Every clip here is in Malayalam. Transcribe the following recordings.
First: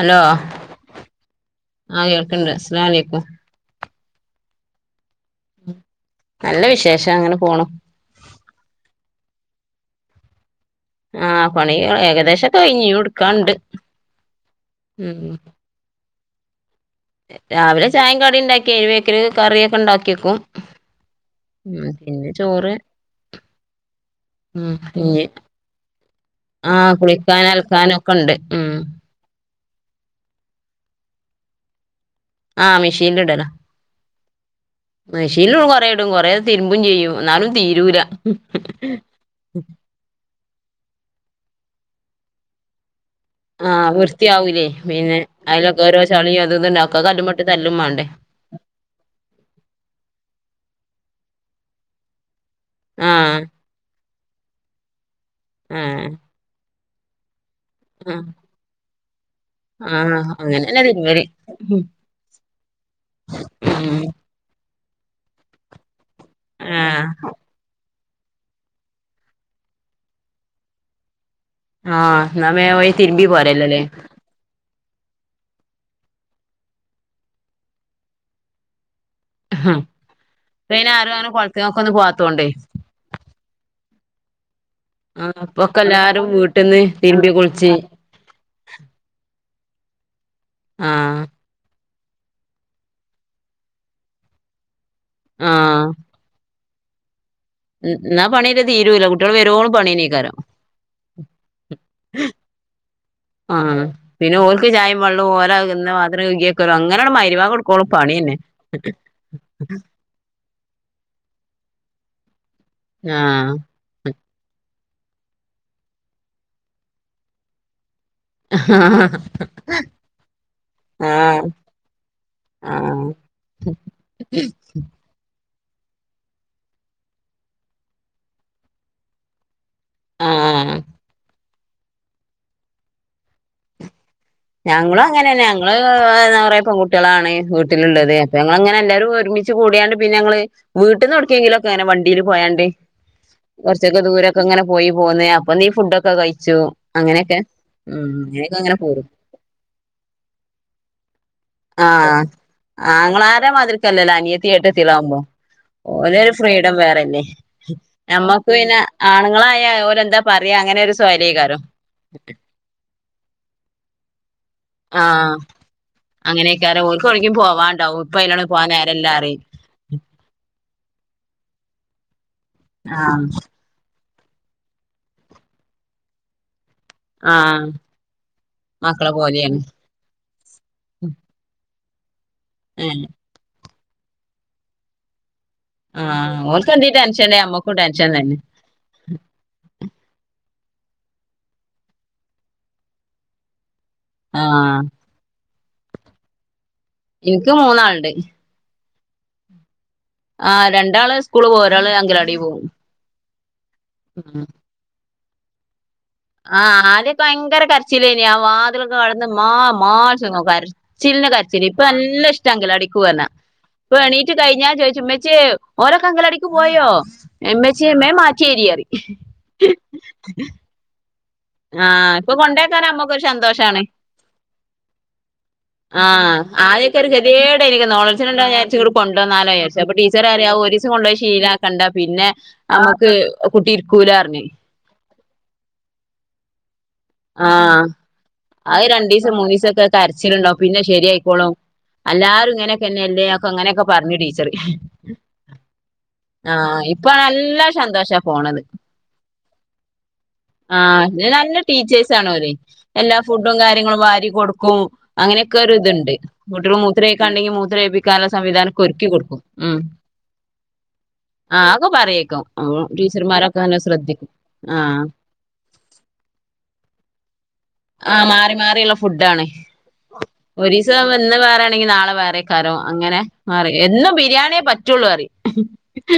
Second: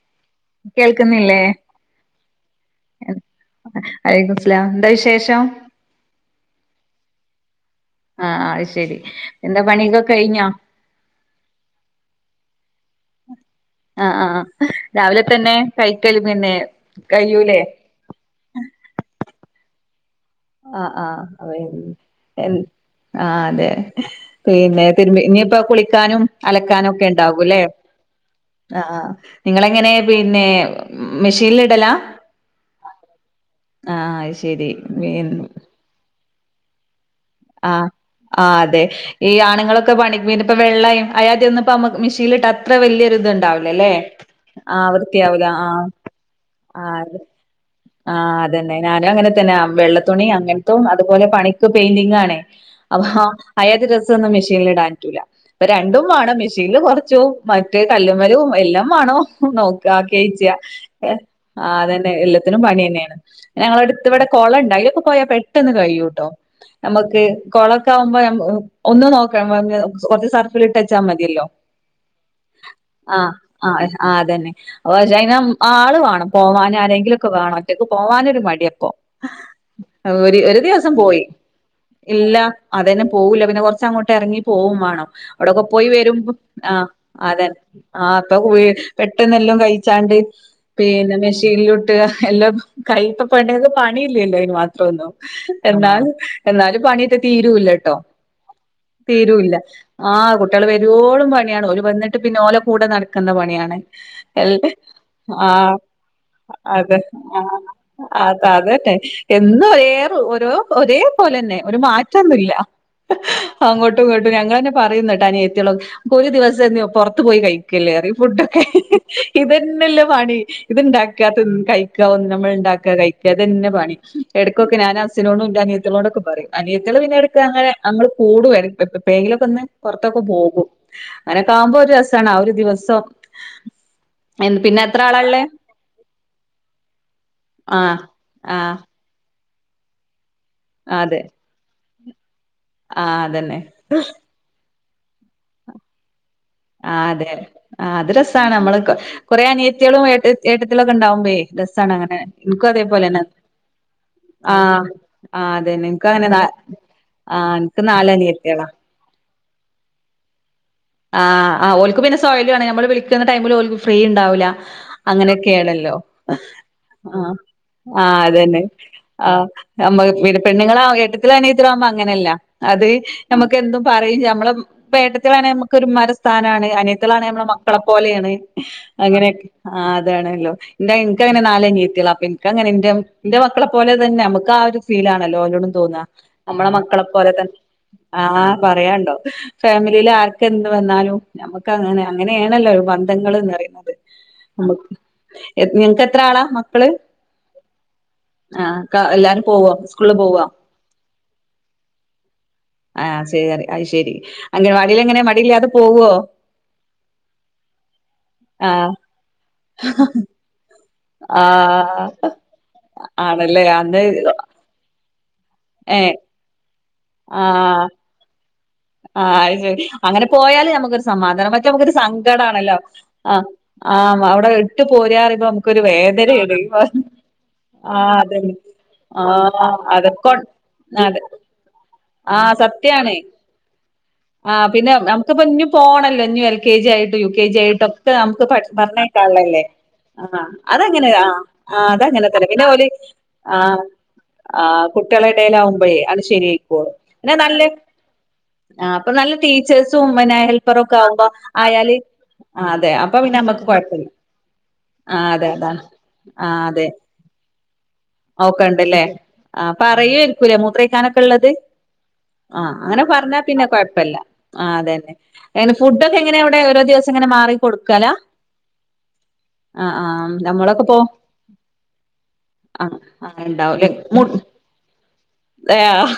ഹലോ കേൾക്കുന്നില്ലേ? ആ കേൾക്കണ്ട് അസ്സലാമലൈക്കും വാലൈകുസ്സലാം എന്താ വിശേഷം? നല്ല വിശേഷം അങ്ങനെ പോണു. അ ആ അഹ്ശെരി എന്താ പണിയൊക്കെ കെഴിഞ്ഞോ? ആ പണി ഏകദേശൊക്കെ കയിഞ്ഞ് ഇ [unintelligible] ഇട്ക്കാണ്ട്. ആഹ ആഹ് രാവിലെ തന്നെ കൈക്കല് പിന്നെ കയ്യൂലേ രാവിലെ ചായിം കടിണ്ടാക്കി അയിന്റെ ബേക്കില് കറിയൊക്കെണ്ടാ ക്ക്കും ആഹ് മ് പിന്നെ ചോറ് ആ അതെ ഉം പിന്നെതിരുമ്പി ഇഞ്ഞ് ഇഞ്പ്പോ കുളിക്കാനും ആ കുളിക്കാൻ അലക്കാനൊക്കെണ്ടാവു ല്ലേ? അലക്കാനും ഒക്കെ ഉണ്ട് ഉം ആഹ് ആ നിങ്ങളെങ്ങനെ പിന്നെ മ് മ്മിഷീല്ടലാ? ആ മിശീല്ടല അത് ശരി മിശീലു കൊറേടും കൊറേ തിരുമ്പും ചെയ്യും. എന്നാലും ആ തീരൂല ആ് അതെ ഈ ആണുങ്ങളൊക്കെ പണിക് പിന്നെ ഇപ്പൊ വെള്ളയ അയാദ്യൊന്നും ഇപ്പമ്മക്ക് മിഷീല്ട്ടാ അത്ര വല്യ [unintelligible] ആ ഇത്ണ്ടാവുലല്ലേ? വൃത്തിയാവൂലേ ആഹ പിന്നെ വൃത്തിയാവൂല ആ അതിലൊക്കെ ഓരോ ചളിയും അതും ഇതും ഉണ്ടാവും ഒക്കെ അതന്നെ കല്ലുമ്മട്ട് തല്ലും വേണ്ടേ ആഹ് അതന്നെ ഞാനുഅങ്ങനെത്തന്നെ ആ വെള്ളതുണി അങ്ങനത്തും അതുപോലെ പണിക്ക് പെയിന്റിങ്ങാണേ അപ്പൊ ആ അയാതി ഡ്രെസ്സൊന്നും മെഷീല്ടാൻറ്റൂല അപ്പൊ ആ രണ്ടുംമാണം മെഷീല് കൊറച്ചും മറ്റേ ആ കല്ല്മ്മലും എല്ലാമാണം നോക്കാ ആ ആക്യായ്ച്ച അങ്ങനെന്നെ തിരുമ്മല് ആ ഉം അതന്നെ എല്ല ത്തിനും പണിന്നെണ് ഉം പിന്നെഞങ്ങളട്ത്ത് ഇവടെ കൊളണ്ട് അയിലൊക്കെ പോയാ പെട്ടെന്ന് കയ്യു ട്ടോ ആ ഞമ്മക്ക് കൊള ക്കാക്കുമ്പോ നമ ഒന്നുംനോക്കാ [unintelligible] കൊറച്ച് സർഫില്ട്ട്ച്ചാ മതിയല്ലോ. ആഹ് എന്നാ വേം വഴി ആ തിരുമ്പി പോരല്ലോല്ലേ ആ അതന്നെ. [unintelligible] പക്ഷേ അയിനം ആള് വാണം പോവാനാരെങ്കിലൊക്കെ വേണം ഒറ്റക്ക് പോവാനൊരു മടിയാപ്പോ. ഒര് ഒരു ഇപ്പയിന് ദിവസം ആരും പോയി അങ്ങനെ കൊളത്തിങ്ങക്കൊന്നും ഇല്ല പോവാത്തോണ്ടേ അതന്നെ പോവൂല്ല പിന്നെ കൊറച്ചങ്ങോട്ട് എറങ്ങി പോവും മാണം ആഹ് അവിടൊക്കെ ഇപ്പൊക്കെ പോയി എല്ലാരും വരുമ്പോ ആ് വീട്ടിന്ന് തിരുമ്പി അതന്നെ കുളിച്ച് ആ അപ്പൊ ക [unintelligible] പെട്ടെന്നെല്ലും കഴിച്ചാണ്ട് പിന്നെ ആഹ് മിശീനിലു ട്ട് എല്ലോം കഴി ഇപ്പോ പെണ്ണ്ങ്ങക്ക് പണീല്യല്ലോ അയ്ന് മാത്രൊന്നും ആഹ് എന്നാൽ എന്നാലും തീരുല്ലട്ടോ എന്നാ പണിയൊക്കെ തീരൂല കുട്ടികള് തീരുല്ല വരോളം ആ പണിയന്നേക്കാരം കുട്ടിയള് വെരോളും പണിയാണ് ഓല് വെന്ന്ട്ട് പിന്നെ ഓല കൂടെ നട്ക്ക്ന്ന പണിയാണ് ആഹ് പിന്നെ ഓൽക്ക് എല്ലഹ് ചായേം വെള്ളോം ആ ഓലെ തിന്ന പാത്രം കഴുകി വെക്കലും അതെ അങ്ങനെങ്ങട് ആ മഗ്‌രിബാങ്ക് കൊടുക്കോളം പണിയന്നെ അത അതന്നെ എന്നും ഒരേ [unintelligible] ഒരേ പോലെന്നെ ഒരു മാറ്റൊന്നുല്ല ആഹ് അങ്ങോട്ടും ഇങ്ങട്ടും ഞങ്ങ പറയുന്നട്ടാ അനിയ എത്തിയുള്ള ഒരു ദിവസം പുറത്ത് പോയി കഴിക്കില്ലേറിയും ഫുഡൊക്കെ ഇതന്നെല്ല പണി ഇത്ണ്ടാക്ക ആഹ് കഴിക്ക ഒ നമ്മൾ ഉണ്ടാക്ക ആഹ് കഴിക്കുക തന്നെ പണി ഇടക്കൊക്കെ ഞൻഛനോ ഇന്റെ അനിയത്തിയളോടൊക്കെ പറിം അനിയത്തള് പിന്നെ എട്ക്കങ്ങനെ അങ്ങള് കൂടും ഇപ്പെഴങ്കിലൊക്കൊന്ന് പൊറത്തൊക്കെ പോകും ആഹ് അങ്ങനെക്കെ ആവുമ്പോ ഒരുരസാണ് ആ ഒരു ദിവസം എൻ പിന്നെ ഞങ്ങളും എത്ര ആളാ ഉള്ളേ അങ്ങനന്നെ ഞങ്ങള് എന്താ പറയാ പെണ്കുട്ടികളാണ് ആഹ് വീട്ടിലുള്ളത് അപ്പ ഞ ആഹ് ഇങ്ങനെ എല്ലാവാരും ഒരുമിച്ച് കൂടിയാണ്ട് പിന്നെ ങ്ങള് അതെ വീട്ടിൽന്ന്ടക്കിയെങ്കിലൊക്കെ അങ്ങനെ വണ്ടിൽ പോയാണ്ട് ആഹ് അതന്നെ കുറച്ചൊക്കെ ദൂരൊക്കെ ഇങ്ങനെ പോയി പോന്നേ അപ്പൊ നീ ഫുഡ്ക്കെ കഴി ആ അതെ ആ അത് രസമാണ് അങ്ങനെയൊക്കെ അങ്ങനെ നമ്മള് പോരും കുറെേ അനിയത്തിളും ഏ ഏട്ടത്തിളൊക്കെ ഉണ്ടാവുമ്പേ രസാണ് അങ്ങനെ ആഹ് എനിക്കും അതേപോലെന്നെ നിയത്തി ആ ഏട്ടത്തിയാവുമ്പോ ആ അതന്നെ എനിക്ക് അങ്ങനെ ഓലൊരു നാ ഫ്രീഡം വേറെന്നെ ആ എനിക്ക് നമ്മക്ക് നാലനിയത്തികളാ പിന്നെ ആണ്ങ്ങളെയെ ഒ രന്താ പാ ആ ഓല്ക്ക് പിന്നെ സോല്യണ നമ്മള് വിളിക്കുന്ന ടൈമിൽ ഓല്ക്ക് ഫ്രീ ഉണ്ടാവൂല്ല ആഹ് അങ്ങനെയൊക്കെയാണല്ലോ അങ്ങനെയൊക്കാരം ഓൽക്ക് ആ എവിടേക്കും പോവാണ്ടാവും ആ ഇപ്പ അയിനാണ് അതന്നെ പോവാൻ നേരല്ലാ ആ പറയും നമ്മ പി പണ്ണുങ്ങളാ ഏട്ടത്തിയാള് അനിയത്തിയാള് ആവ്പോ അങ്ങനെയല്ല അത് ആഹ് നമ്മുക്ക എന്തും പറയും നമ്മള പേട്ടത്തിലാണെ കുമ്മാര സ്ഥാനണ് അനിയത്താണ് നമ്മെ ആഹ് മക്കളെ പോലെയാണ് മക്കളെ അങ്ങന പോലെയാണ് ആ അതാണല്ലോ എന്താനങ്ങനെ നാല അങ്ങനെന്റെ ഏഹ് നെന്റെ മക്കളെ പോലെ തന്നെ നമുക്ക് ആ ഒരു ഫീല നലോലോടും തോന്ന ആഹ് നമ്മളെ ഓൽക്ക് എന്തേലും മക്കളെ പോലെ ടെൻഷൻണ്ടേ തന്നെ നമ്മക്കും ടെൻഷൻ തന്നെ ആഹ് പറയണ്ടോ ഫാമിലിൽ ആർക്ക എന്ത് വന്നാലും നമുക്ക് അങ്ങനെ അങ്ങനെയാണല്ലോ ബന്ധങ്ങൾ എന്ന് പറയുന്നത് ആ നമുക്ക് നിങ്ങക്ക് എത്ര ആളാ മക്കള് എനിക്ക് മൂന്നാളുണ്ട് ആഹ് എല്ലാരും പോകും ആ രണ്ടാള് സ്കൂള് പോ ഒരാള് അങ്കിലാടി പോകും ആഹ് ശ അത് ശരി അങ്ങനെവാടിൽങ്ങനെ ആഹ് ആദ്യൊക്കെ ഭയങ്കര കരച്ചില്ലേനി ആ ആഹ് വാതിലൊക്കെ കടന്ന് മാ മാ [unintelligible] ചില്നെ കരച്ചില് ഇപ്പൊ ആഹ് നല്ല ഇഷ്ടങ്കോ അങ്കലവാടിക് പോവന്ന് ആണല്ലേ ഇപ്പൊ അന്ന് എണീറ്റ് കഴിഞ്ഞാ ചോയിച്ചും ച്ചി ഓരോക്ക ഏഹ് ങ്കലാടിക്ക് പോയോ എമ്മച്ച മേം മാറ്റി ആ അ അങ്ങനെ പോയാല് നമുക്ക് സമാധാനം മറ്റേ നമുക്കൊരു ആഹ് ഇപ്പൊ സങ്കടമാണല്ലോ കൊണ്ടേക്കാൻ അമ്മക്കൊരു ആ സന്തോഷാണ് ആ അവിടെ ഇട്ട് പോരാറുമ്പുക് ആഹ് ആദ്യൊക്കെ ഒരു കെ തിയേടായിനിക്ക് ആഹ് നോളച്ച രണ്ടോ അതന്നെ വിചാരിച്ച കുപ്പുണ്ടോ നാലോ ആഹ് വിചാരിച്ചോ അപ്പൊ അതെ ടീച്ചർ കൊ പറിയും ഒരീസം കൊണ്ട് പോയി അതെ ശീലക്കണ്ട പിന്നെ നമുക്ക് കുട്ടി ഇരിക്കൂലാ പറഞ്ഞ് ആ പിന്നെ നമുക്കിപ്പൊ ഇഞ്ഞു പോണല്ലോ [unintelligible] കെ ജി ആയിട്ടു യു കെ ജി ആഹ് ആയിട്ടും ഒക്കെ നമുക്ക് അത് രണ്ടീസം പറഞ്ഞേക്കാള്ളല്ലേ മൂന്നീസൊക്കെ ആ കരച്ചിലുണ്ടാവും പിന്നെ അതങ്ങനെയ ആ ശരിയായിക്കോളും അത അങ്ങനെ തന്നെ എല്ലാരും പിന്നെ ഒരു ഇങ്ങനെയൊക്കെന്നെയല്ലേ ഒക്കെ ആ അങ്ങനെയൊക്കെ പറഞ്ഞു ടീച്ചർ ആ കുട്ടികളടേൽ ആവു മ്പോഴേ അത് ശരി ആ ഇപ്പ നല്ല സന്തോഷാ പോണത് ആ അപ്പൊ നല്ല ടീച്ചേഴ്സും പിന്നെ ഹെൽപ്പറും ഒക്കെ ആകുമ്പോ ടീച്ചേഴസ് ആണലെ എല്ലാ ഫുഡും കാര്യങ്ങളും കൊഴപ്പല്ല വാരി കൊടുക്കും ആഹ് അതെ അങ്ങനെയൊക്കെ അതാണ് ഒര്തുണ്ട് മൂത്രയിക്ക ണ്ടെങ്കി മൂ ക്കെ ഉണ്ടല്ലേ ആ ഉം അപ്പ പറയൂര്ക്കൂല്ലേ മൂത്രക്കാനൊക്കെ ള്ളത് ആഹ് അതൊക്കെ പറയേക്കും ആ അങ്ങനെ പറഞ്ഞ ടീച്ചർമാരൊക്കെ പിന്നെ നല്ല കൊയപ്പല്ല ശ്രദ്ധിക്കും ആ ആഹ് അതെന്നെ ങ്ങനെ ഫുടൊക്കെ ങ്ങനെ ടെ ഓരോ ദിവസം ഇങ്ങനെ മാറി കൊടുക്കാലാ ആഹ് മാറി മാറിയുള്ള ഫുഡാണ് ഒരീസം വന്ന് വേറെ ആണെങ്കി നാളെ വേറെകാരം ആഹ് അങ്ങനെ ആഹ് മാറി ഉണ്ടാവുംല്ലേ എന്നും മു ബിരിയാണിയേ പറ്റുള്ളു അറി ഏഹ് ആഹ്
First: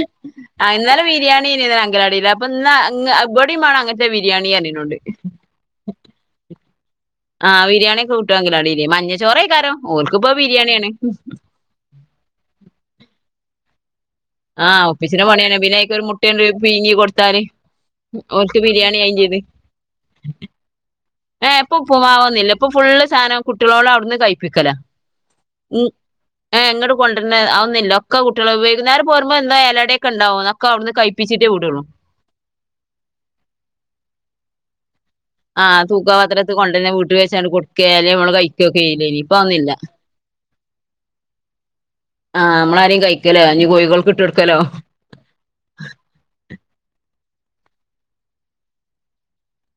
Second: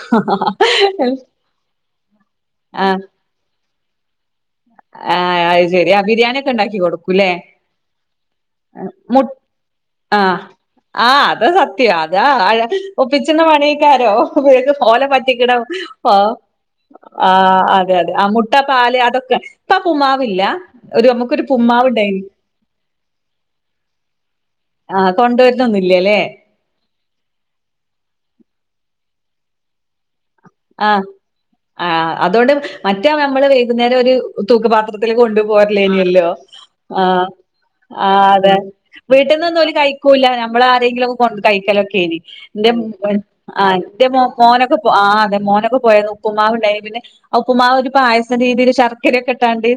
ആ ഇന്നലെ ബിരിയാണി ഇനി ഇതിന അങ്കലാടിയില്ല അപ്പൊ ഇ ഇബടിവണം അങ്ങനത്തെ ബിരിയാണി പറഞ് എന്നോട് ആ അയ്ശരി ആ ബരിയാണി ഒക്കെ ഉണ്ടാക്കി കൊടു ല്ല ആഹ് ബിരിയാണിയൊക്കെ കിട്ടും അങ്കലാടിയില് മു മഞ്ഞച്ചോറേക്കാരം ആ ഓൽക്കിപ്പോ ബിരിയാണിയാണ് ആ അത് സത്യ അതാ ആള് ഒപ്പിച്ച് തന്ന പണിയേക്കാ ഓ ഓഹ് ആഹ് ഓല ഒപ്പിച്ചിന്റെ പറ്റിക്ക്ണ പണിയാണ് പിന്നെ അയ്ക്ക് ഒരു ആഹ് മുട്ടണ്ട് പീങ്ങി കൊടുത്താല് ആഹ് അതെ അതെ മുട്ട ഓൽക്ക് പാൽ ബിരിയാണി ആയിം അതൊക്കെ ഇപ്പുമാവില്ല ഏ ഇപ്പൊ ഉപ്പുമാവന്നുല്ല ഇപ്പൊ ഫുള് സാധനം കുട്ടികളോട് അവിടുന്ന് കഴിപ്പിക്കല ആഹ് ഉം കൊണ്ടുവരുന്നൊന്നുംല്ലല്ലേ ഏഹ് ഇങ്ങട്ട് കൊണ്ടര്ന്നെ അതൊന്നുല്ല അതൊക്കെ കുട്ടികളാ ഉപയോഗിക്കുന്ന നേര പോരുമ്പോ എന്താ എലടക്കെണ്ട ആഹ് ആഹ് അതോണ്ട് മറ്റാ നമ്മള് വൈകുന്നേരം ഒരു തൂക്ക് പാ ത്രത്തില് കൊണ്ട് ആഹ് പോരലെനി അല്ലോ തൂക്കപാത്രത്ത് കൊണ്ടന്നെ വീട്ടിൽ ആഹ് വെച്ചാണ്ട് കൊടുക്കേ അല്ലെ ആഹ് നമ്മള് അതെ കഴിക്കൊക്കെ ചെയ്യലേനി ഇപ്പൊ അതൊന്നുല്ല വീട്ടിന്നൊന്നുംഓല് കഴിക്കൂല നമ്മളാരെങ്കിലൊക്കെ കൊണ്ടന്ന് കഴിക്കലൊക്കെനി ആഹ് ഇന്റെ നമ്മളാരേം കഴിക്കലോ ഇഞ്ഞ് കോഴികൾക്ക് ഇട്ട് [unintelligible] കൊടുക്കലോ മോനൊക്കെ ഇപ്പൊ ആഹ് അതെ മോനൊക്കെ പോയന്ന് ഉപ്പുമാവ് ഉണ്ടായിനി പിന്നെ ആ ഉപ്പുമാവ് ഒരു പായസ രീതിയിൽ ശർക്കരൊക്കെ ഇട്ടാണ്ട്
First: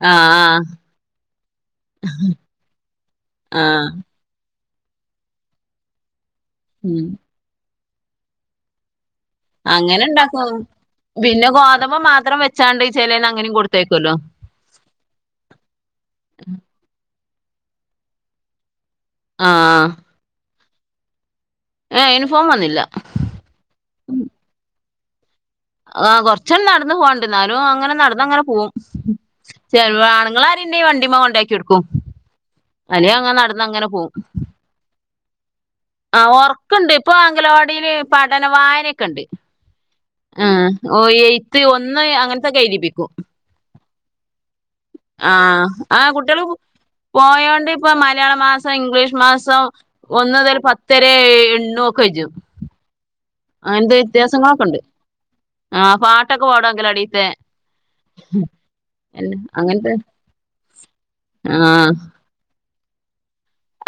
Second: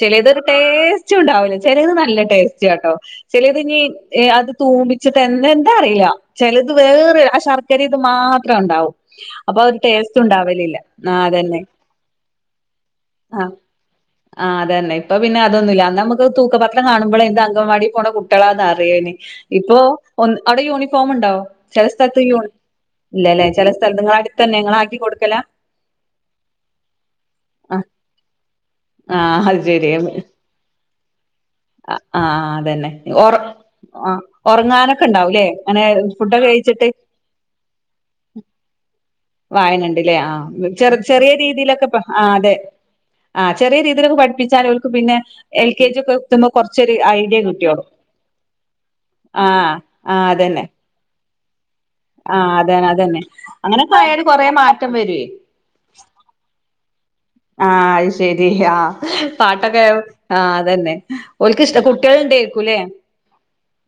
ചിലതൊരു ആഹ് ടേസ്റ്റും ഉണ്ടാവില്ല ചിലത് നല്ല ടേസ്റ്റാട്ടോ ചിലത് ഇനി ആഹ് ഏഹ് അത് തൂമ്പിച്ചിട്ടാ എന്താ അറീല ചിലത് ഉം വേറെ ആ ശർക്കരിം ഇതും മാത്രാ ഉണ്ടാവൂ അപ്പൊ അത് അങ്ങനെ ഇണ്ടാക്കുംഅതും പിന്നെ ഗോതമ്പ് മാത്രം വെച്ചാണ്ട് ചെലേന്ന് ആ അങ്ങനേം കൊടുത്തേക്കുവല്ലോ ആഹ് അതന്നെ ഇപ്പ പിന്നെ അതൊന്നുമല്ല അന്നമ്മക്ക് തൂക്കപത്രം കാണുമ്പോളെ എന്താ അങ്കൻവാടി പോണ കുട്ടികളാന്ന് അറിയേനി ഇപ്പോ ആഹ് ഒന്ന് അവിടെ യൂണിഫോം ഉണ്ടോ ചില ഏഹ് സ്ഥലത്ത് യൂണിഫോം യൂണി വന്നില്ല ഇല്ലല്ലേ ചില സ്ഥലത്ത് നിങ്ങളടുത്തന്നെ നിങ്ങളാക്കി കൊടുക്കലാ ആഹ് കൊറച്ചണ്ട് നടന്ന് പോകാണ്ട് ന്നാലും ആഹ് അങ്ങനെ നടന്ന് അങ്ങനെ പോവും ആഹ് അത് ചെലപ്പോ ആണുങ്ങൾ ആരെങ്കിലുമുണ്ടെങ്കി അ ആഹ് അതന്നെ അല്ലേ അങ്ങ് ഒർ നടന്നങ്ങനെ പോവും ഉറങ്ങാനൊക്കെ ഉണ്ടാവൂലേ ആഹ് ഉറക്കണ്ട് ഇപ്പൊ അങ്കലവാടീല് പഠന വായനൊക്കെ ഉണ്ട് വായനുണ്ട് ലെ ആഹ് ചെറ ചെറിയ എയ്ത്ത് രീതിയിലൊക്കെ ഒന്ന് ആഹ് അതെ അങ്ങനത്തൊക്കെ എഴുതിപ്പിക്കും ആഹ് ചെറിയ രീതിയിലൊക്കെ പഠിപ്പിച്ചാൻ ഒ ആഹ് ആഹ് കുട്ടികള് ഐഡിയ പോയോണ്ട് കിട്ടിയോളും ഇപ്പൊ മലയാള മാസം ഇംഗ്ലീഷ് മാസം ആഹ് ഒന്നുതൽ പത്തെരെ എ എണ്ണും ആഹ് അതന്നെ അതന്നെ അങ്ങനോക്കെ ആയാല് കൊറേ മാറ്റം വരുവേ ആഹ് പാട്ടൊക്കെ പാടും അൻങ്കലാടീത്തെ ആഹ് അത് ശെരി ആഹ് പാട്ടൊക്കെ അങ്ങനത്തെ ആഹ് അതന്നെ ആ ഓല്ക്ക് ഇഷ്ട്ടാ കുട്ടികൾ ഇണ്ടെക്കും ലെ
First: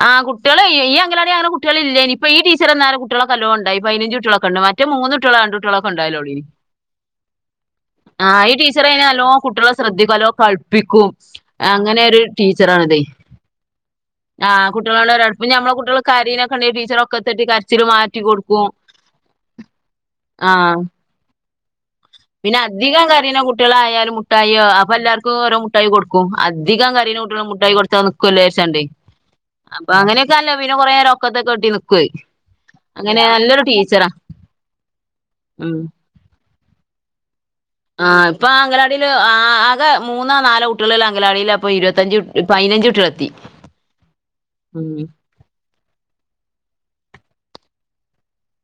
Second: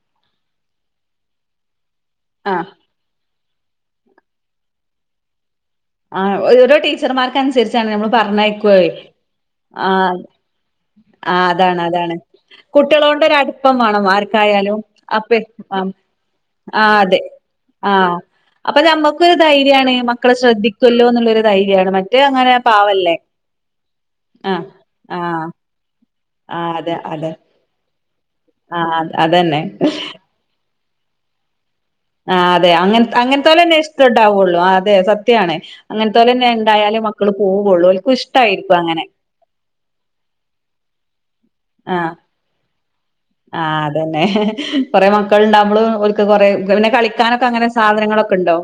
ആഹ് കുട്ടികൾ ഈ അങ്കലാടീല് അങ്ങനെ കുട്ടികളില്ലെനി ഇപ്പൊ ഈ ടീച്ചർ ആഹ് വന്നാരെ കുട്ടികളൊക്കെല്ലോം ഉ ണ്ടായി പതിനഞ്ചുട്ടികളൊക്കെ ഉണ്ട് മറ്റെ മൂന്ന് ട്ടി ളോ രണ്ട് ട്ടിളൊക്കെ ആഹ് ഉണ്ടാവാലോള്ളെനി ഓരോ ടീച്ചർമാർക്ക് അനുസരിച്ചാണ് നമ്മള് ആഹ് ഈ ടീച്ചർ പറഞ്ഞയക്കുവേ അയിന് നല്ലോം കുട്ടികളെ ശ്രദ്ധിക്കും ആഹ് നല്ലോം കള് പ്പിക്കും ആഹ് അതാണ് അങ്ങനെ അതാണ് ഒരു ടീച്ചറാണിതെ കുട്ടികളോണ്ട് ഒരു അടുപ്പം വേണം ആഹ് ആർക്കായാലും കുട്ടികളൊണ്ട് അപ്പെ ഒടുപ്പം ഞമ്മളെ ആഹ് കുട്ടികൾ കരീനൊക്കെ ഉണ്ടെങ്കിൽ ആഹ് അതെ ടീച്ചറൊക്കെത്തെട്ടി കരച്ചില് ആഹ് മാറ്റി കൊടുക്കും അപ്പൊ നമ്മക്കൊരു ധൈര്യാണ് മക്കളെ ആ ശ്രദ്ധിക്കല്ലോ എന്നുള്ളൊരു ധൈര്യാണ് മ പിന്നെ അധികം കറീണ കുട്ടികളായാലും മുട്ടായോ ആഹ് അപ്പൊ എല്ലാർക്കും ആഹ് ഓരോ മുട്ടായി കൊടു ക്കും ആഹ് അധികം അതെ കരീണ അതെ കുട്ടികൾ മുട്ടായി കൊട് ത്താ നിക്കുവല്ലോ വിചാരിച്ചാണ്ട് ആഹ് അതന്നെ അപ്പൊ അങ്ങനെയൊക്കെ നല്ല വി പിന്നെ കൊറേ നേരം ഒക്കത്തൊക്കെ കെട്ടി നിക്കും ആഹ് അതെ അങ്ങന അങ്ങനെത്തോലെ തന്നെ ടീച്ചറാ ഇഷ്ടണ്ടാവുള്ളു അതെ സത്യാണ് ഉം അങ്ങനത്തോ ലന്നെ ണ്ടായാലും മക്കളും ആഹ് ഇപ്പൊ ആ അങ്കലാടിൽ ആകെ മൂന്നോ നാലോ കുട്ടികളുള്ള അങ്കലാടീലാപ്പൊ ആഹ് ഇരുപത്തിഞ്ച് പതിനഞ്ച് കുട്ടികളെത്തി ആഹ് അതന്നെ ഉം കൊറെ മക്കൾ ഉണ്ടാവുമ്പളും ഓല്ക്ക് കുറേ പിന്നെ കളിക്കാനൊക്കെ അങ്ങനെ സാധനങ്ങളൊക്കെ ഉണ്ടോ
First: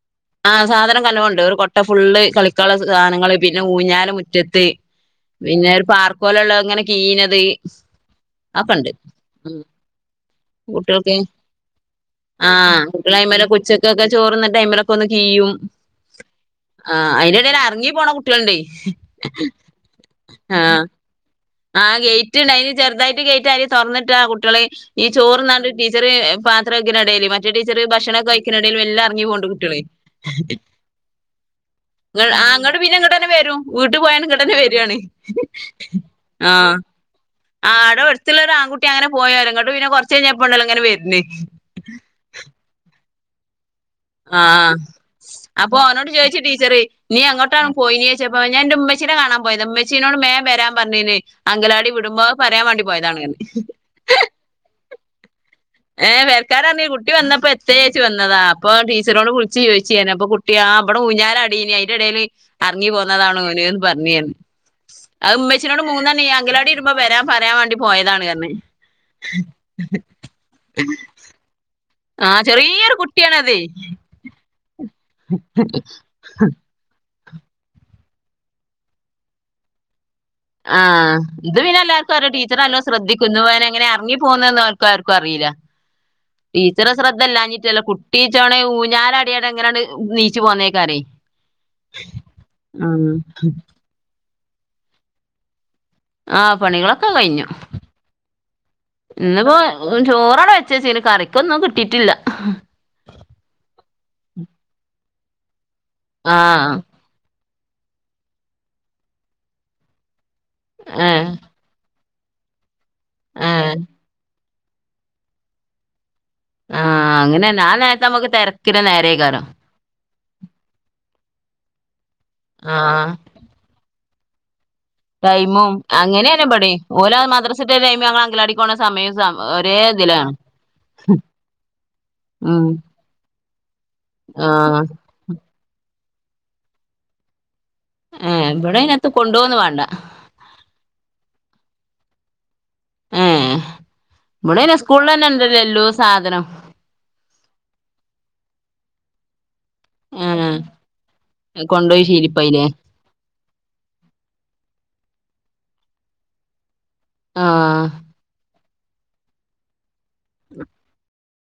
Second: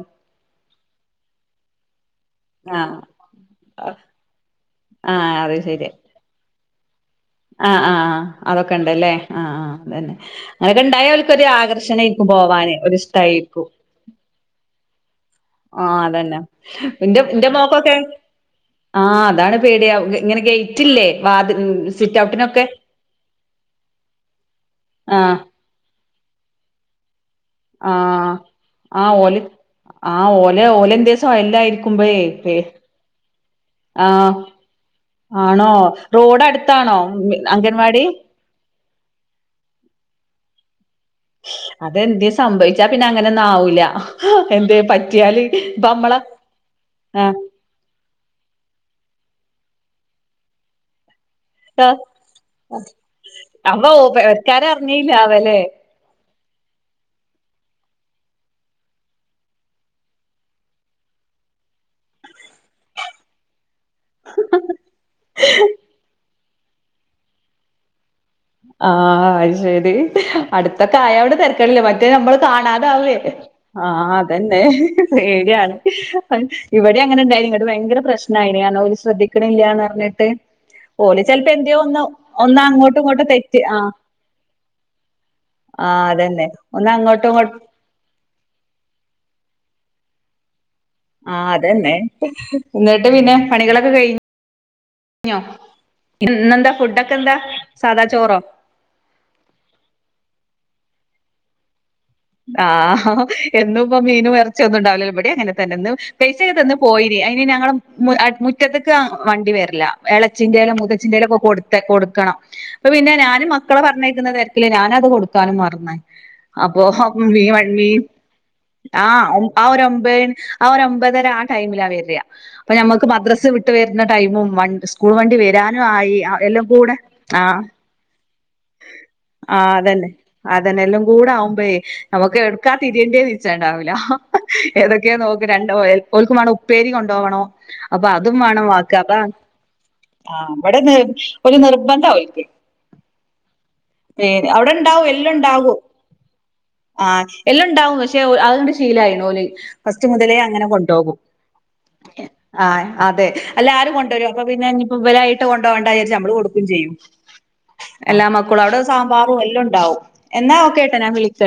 ആ സാധനം ഒക്കെ നല്ലോം ഉണ്ട്. ഒരു കൊട്ട ഫുള്ള് കളിക്കാനുള്ള ആഹ് സാധനങ്ങള് പിന്നെ ഊഞ്ഞാല് മുറ്റത്ത് ആഹ് അത് പിന്നെ ഒരു ശെരി. പാർക്ക് പോലെ ഉള്ള ഇങ്ങനെ കീഞ്ഞത് ആഹ് ആഹ് അതൊക്കെ അതൊക്കെണ്ട് ഉണ്ടല്ലേ ആഹ് ഉം ആഹ് അതന്നെ അങ്ങനൊക്കെ ഉണ്ടായ കുട്ടികൾക്ക് ഓല്ക്ക് ഒരു ആകർഷണേക്കും പോവാന് ആഹ് ഒരു കുട്ടികള് അയ്മേലൊക്കെ ഇഷ്ട്ടായിരിക്കും ഉച്ചക്കൊക്കെ ചോറുണ്ണ ടൈമിലൊക്കെ ഒന്ന് കീയും ആഹ് അതന്നെ ആഹ് ന്റെ അയിന്റെ ന്റെ ഇടയിൽ എറങ്ങി മോക്കൊക്കെ പോണ കുട്ടികളുണ്ടേ ആഹ് അതാണ് പേടിയാവും ഇ ഇങ്ങനെ ഗെയ്റ്റില്ലേ വാത് ആഹ് ഗെയ്റ്റുണ്ട് അതിന് ചെറുതായിട്ട് ഗേറ്റ് ആരെങ്കിലും തുറന്നിട്ടാ കുട്ടികള് ഈ ആഹ് ചോറ്ന്നാണ്ട് ടീച്ച റ് പത്രം കഴുകുന്ന ഇടയിൽ മ റ്റെ ടീച്ചർ ഭക്ഷണൊക്കെ ആഹ് കഴിക്കുന്ന ഇടയിൽ മെല്ലെ ആഹ് ഇറങ്ങി ഓല് പോണ്ട് കുട്ടികള് ആഹ് ഓലെ ഓലെന്തേ സൊയലായിരിക്കുമ്പഴേ ആഹ് പേ ഇങ്ങട്ട് പിന്നെ ഇങ്ങട്ടന്നെ വരും വീട്ടു പോയാണ്ട് ആഹ് ഇങ്ങട്ടന്നെ വരുവാണ് ടെ അടുത്താണോ അംഗൻവാടി ഒരു കുട്ടി അങ്ങനെ പോയേലോങ്ങട്ട് പിന്നെ കുറച്ചയിഞ്ഞപ്പൊണ്ടല്ലോ ഇങ്ങനെ വരുന്നു അതെന്തേ സംഭവിച്ചാ പിന്നെ അങ്ങനെ ഒന്നും ആവൂല ആഹ് എന്തേ പറ്റിയാല് അപ്പൊ ഇപ്പ ഓനോട് നമ്മളെ ചോയ്ച്ചു ടീച്ചർ നീ ആഹ് എങ്ങോട്ടാണ് പോയിനീച്ചപ്പോ ഞാൻ ഇന്റെ ഉമ്മ ച്ചിനെ കാണാൻ പോയതാ ഇമ്മച്ചീനോട് മേം വരാൻ പറഞ്ഞീന് അങ്കലാടി വിടുമ്പോ അത് പറയാൻ വേണ്ടി പോയതാണ് ന്ന് അപ്പൊ പെരക്കാര് അറിഞ്ഞില്ലാവല്ലേ ഏ പെരക്കാരർഞ്ഞ് കുട്ടി വന്നപ്പോ എത്തയേച്ചു വന്നതാ അപ്പൊ ടീച്ചർനോട് വിളിച്ചു ചോയ്ച്ചു ഞാന് അപ്പൊ കുട്ടി ആ ഇവടെ ഊഞ്ഞാലാടീനീ അയ്ന്റെ എടേല് അറങ്ങി പോന്നതാണ് ഓന് ന്ന്. പറഞ്ഞ് ന്ന് അത് ഉമ്മച്ചിനോട് മൂന്നണി അങ്കലാടി വിട്മ്പോ വരാൻ പറയാൻ വാണ്ടി പോയതാണ് അർഞ്ഞ് ആഹ് അയ് ശരി അടുത്തക്കെ ആയോണ്ട് തരക്കടില്ല മ റ്റത് നമ്മള് ആഹ് ചെറിയൊരു കാണാതാവേ കുട്ടിയാണത് ആ അതെ ഏട്യാണ് ഇവടിം അങ്ങനെണ്ടാ ഇങ്ങട്ട് വയങ്കര പ്രശ്നായിന് അർഞ് ഓല് ശ്രദ്ധിക്ക്ണില്യാന്ന് അർഞ് ട്ട് ആഹ് ഓല് ചെലപ്പോ ഇത് എന്തയോ പിന്നെ ഒന്ന് എല്ലാർക്കും അറിയാ ടീച്ചർ ഒന്ന് നല്ലോം അങ്ങോട്ടും ഇങ്ങോട്ടും ശ്രദ്ധിക്കും തെ ഇത് ഓന് എങ്ങനെ അറങ്ങി പോന്ന് ന്ന് ഓർക്കാർക്കും അറീല ആഹ് അതന്നെ. ഒന്ന് ടീച്ചറെ അങ്ങോട്ടും ഇങ്ങോ ശ്രദ്ധല്ലാഞ്ഞിട്ടല്ല കുട്ടീ ചോണ് ഊഞ്ഞാലാടിയാട് അങ്ങനെണ്ട് നീച്ചു പോന്നേ ആ അതന്നെ ഉം എന്നിട്ട് പിന്നെ പണികളൊക്കെ കഴി ഞ്ഞോ ആഹ് ഇന്നെന്താ പണികളൊക്കെ ഫുഡൊക്കെ എന്താ സാദാ ചോറോ? ഇന്ന്പ്പോ ചോറടെ വെച്ചേച്ച്ന് കറിക്കൊന്നും കിട്ടീട്ടില്ല. ആ ഹാ എന്നും ഇപ്പൊ മീനും എറച്ചിം ഒന്നും ഇണ്ടാവൂലലൊ ഇബടിം അങ്ങനെ തന്നെ ഇന്ന് പൈസയെ ആഹ് തന്ന് പോയിന് അയ്ന് ഞങ്ങളെ മു അ മുറ്റത്ത്ക്ക് വണ്ടി വര്ല എളേ അച്ചിന്റെേലും മുതച്ചിന്റെറെേലൊ ച്ചിൻ്റേലൊ മൂത്തച്ചിൻ്റെ ലോ ഏഹ് ഒക്കെ കൊടുത്ത കൊടുക്കണം. അപ്പൊ പിന്നെ ഞാനും ഏഹ് മക്കളെ പറഞ്ഞയക്ക്ന്ന തെര ക്കില് ഞാനത് കൊട്ക്കാനും മറന്ന ഓ ആഹ് ഹം വീ അങ്ങനെന്നെ വൺ ആ വീ നേരത്ത് നമ്മക്ക് തെരക്കിന്റെ ആ നേരേക്കാരം ആ ഒരമ്പയ് ആ ഒര മ്പതരാ ആ ടൈമിലാ വര അപ്പ ഞമക്ക് ആഹ് മദ്രസ വിട്ട് വരുന്ന ടൈമും വൺ സ്കൂൾ വണ്ടി ടൈമും വരാനും ആയി ആ അങ്ങനെയാണ് എല്ലാം ഇബടിം കൂടെ ഓല് ആഹ് മദ്രസട്ട ടൈം ഞങ്ങള് അങ്കലാടിക്ക് പോണ സമയം സ ആ ഒരേ അതന്നെ ഇതിലാണ് അതന്നെ എല്ലാം കൂടെ ആവുമ്പേ നമുക്ക് ഉം എവ്ട്ക്കാ തിരിയേണ്ടി നി ണ്ടാവൂല ആഹ് ഏതൊക്കെയാ നോക്ക് രണ്ടോൽ ഓൽക്കും വാണം ഉപ്പേരി കൊണ്ടോവണം അപ്പൊ അതും ഏഹ് വാണം ഇബടെ വാക്ക അയിനത്ത് അപ്പ കൊണ്ടോവൊന്നും വാണ്ട ആ ഇവ്ടെത് ഒരു നിർബന്ധാ ഓൽക്ക് ഏഹ് പേര് ഇബടെ പിന്നെ അവടെണ്ടാവും സ്കൂളിലെന്നെ ഇണ്ടല്ലോ എല്ലോണ്ടാവും എല്ലോ സാധനം ആഹ് എല്ലോം ഇണ്ടാവും പക്ഷെ അത്ണ്ട് ശീലായിണ് ഓല് ഫസ്റ്റ് മുതലേ ഏഹ് അങ്ങനെ കൊണ്ടോകും കൊണ്ടോയി ശീലിപ്പയിലേ ആഹ് അതെ അല്ലാരും കൊണ്ടുവരും അപ്പൊ പിന്നെ ഇഞ്ഞ് ഇപ്പോ ഇവലായ് ട്ട് കൊണ്ടോവണ്ട വിചാരിച്ച് നമ്മള് കൊടുക്കും ചെയ്യും ആഹ് ക്കൊളൂ അവടെ സാമ്പാറും എല്ലോംണ്ടാവും എന്നാ ഒക്കെ ട്ടാ ഞാൻ വിളി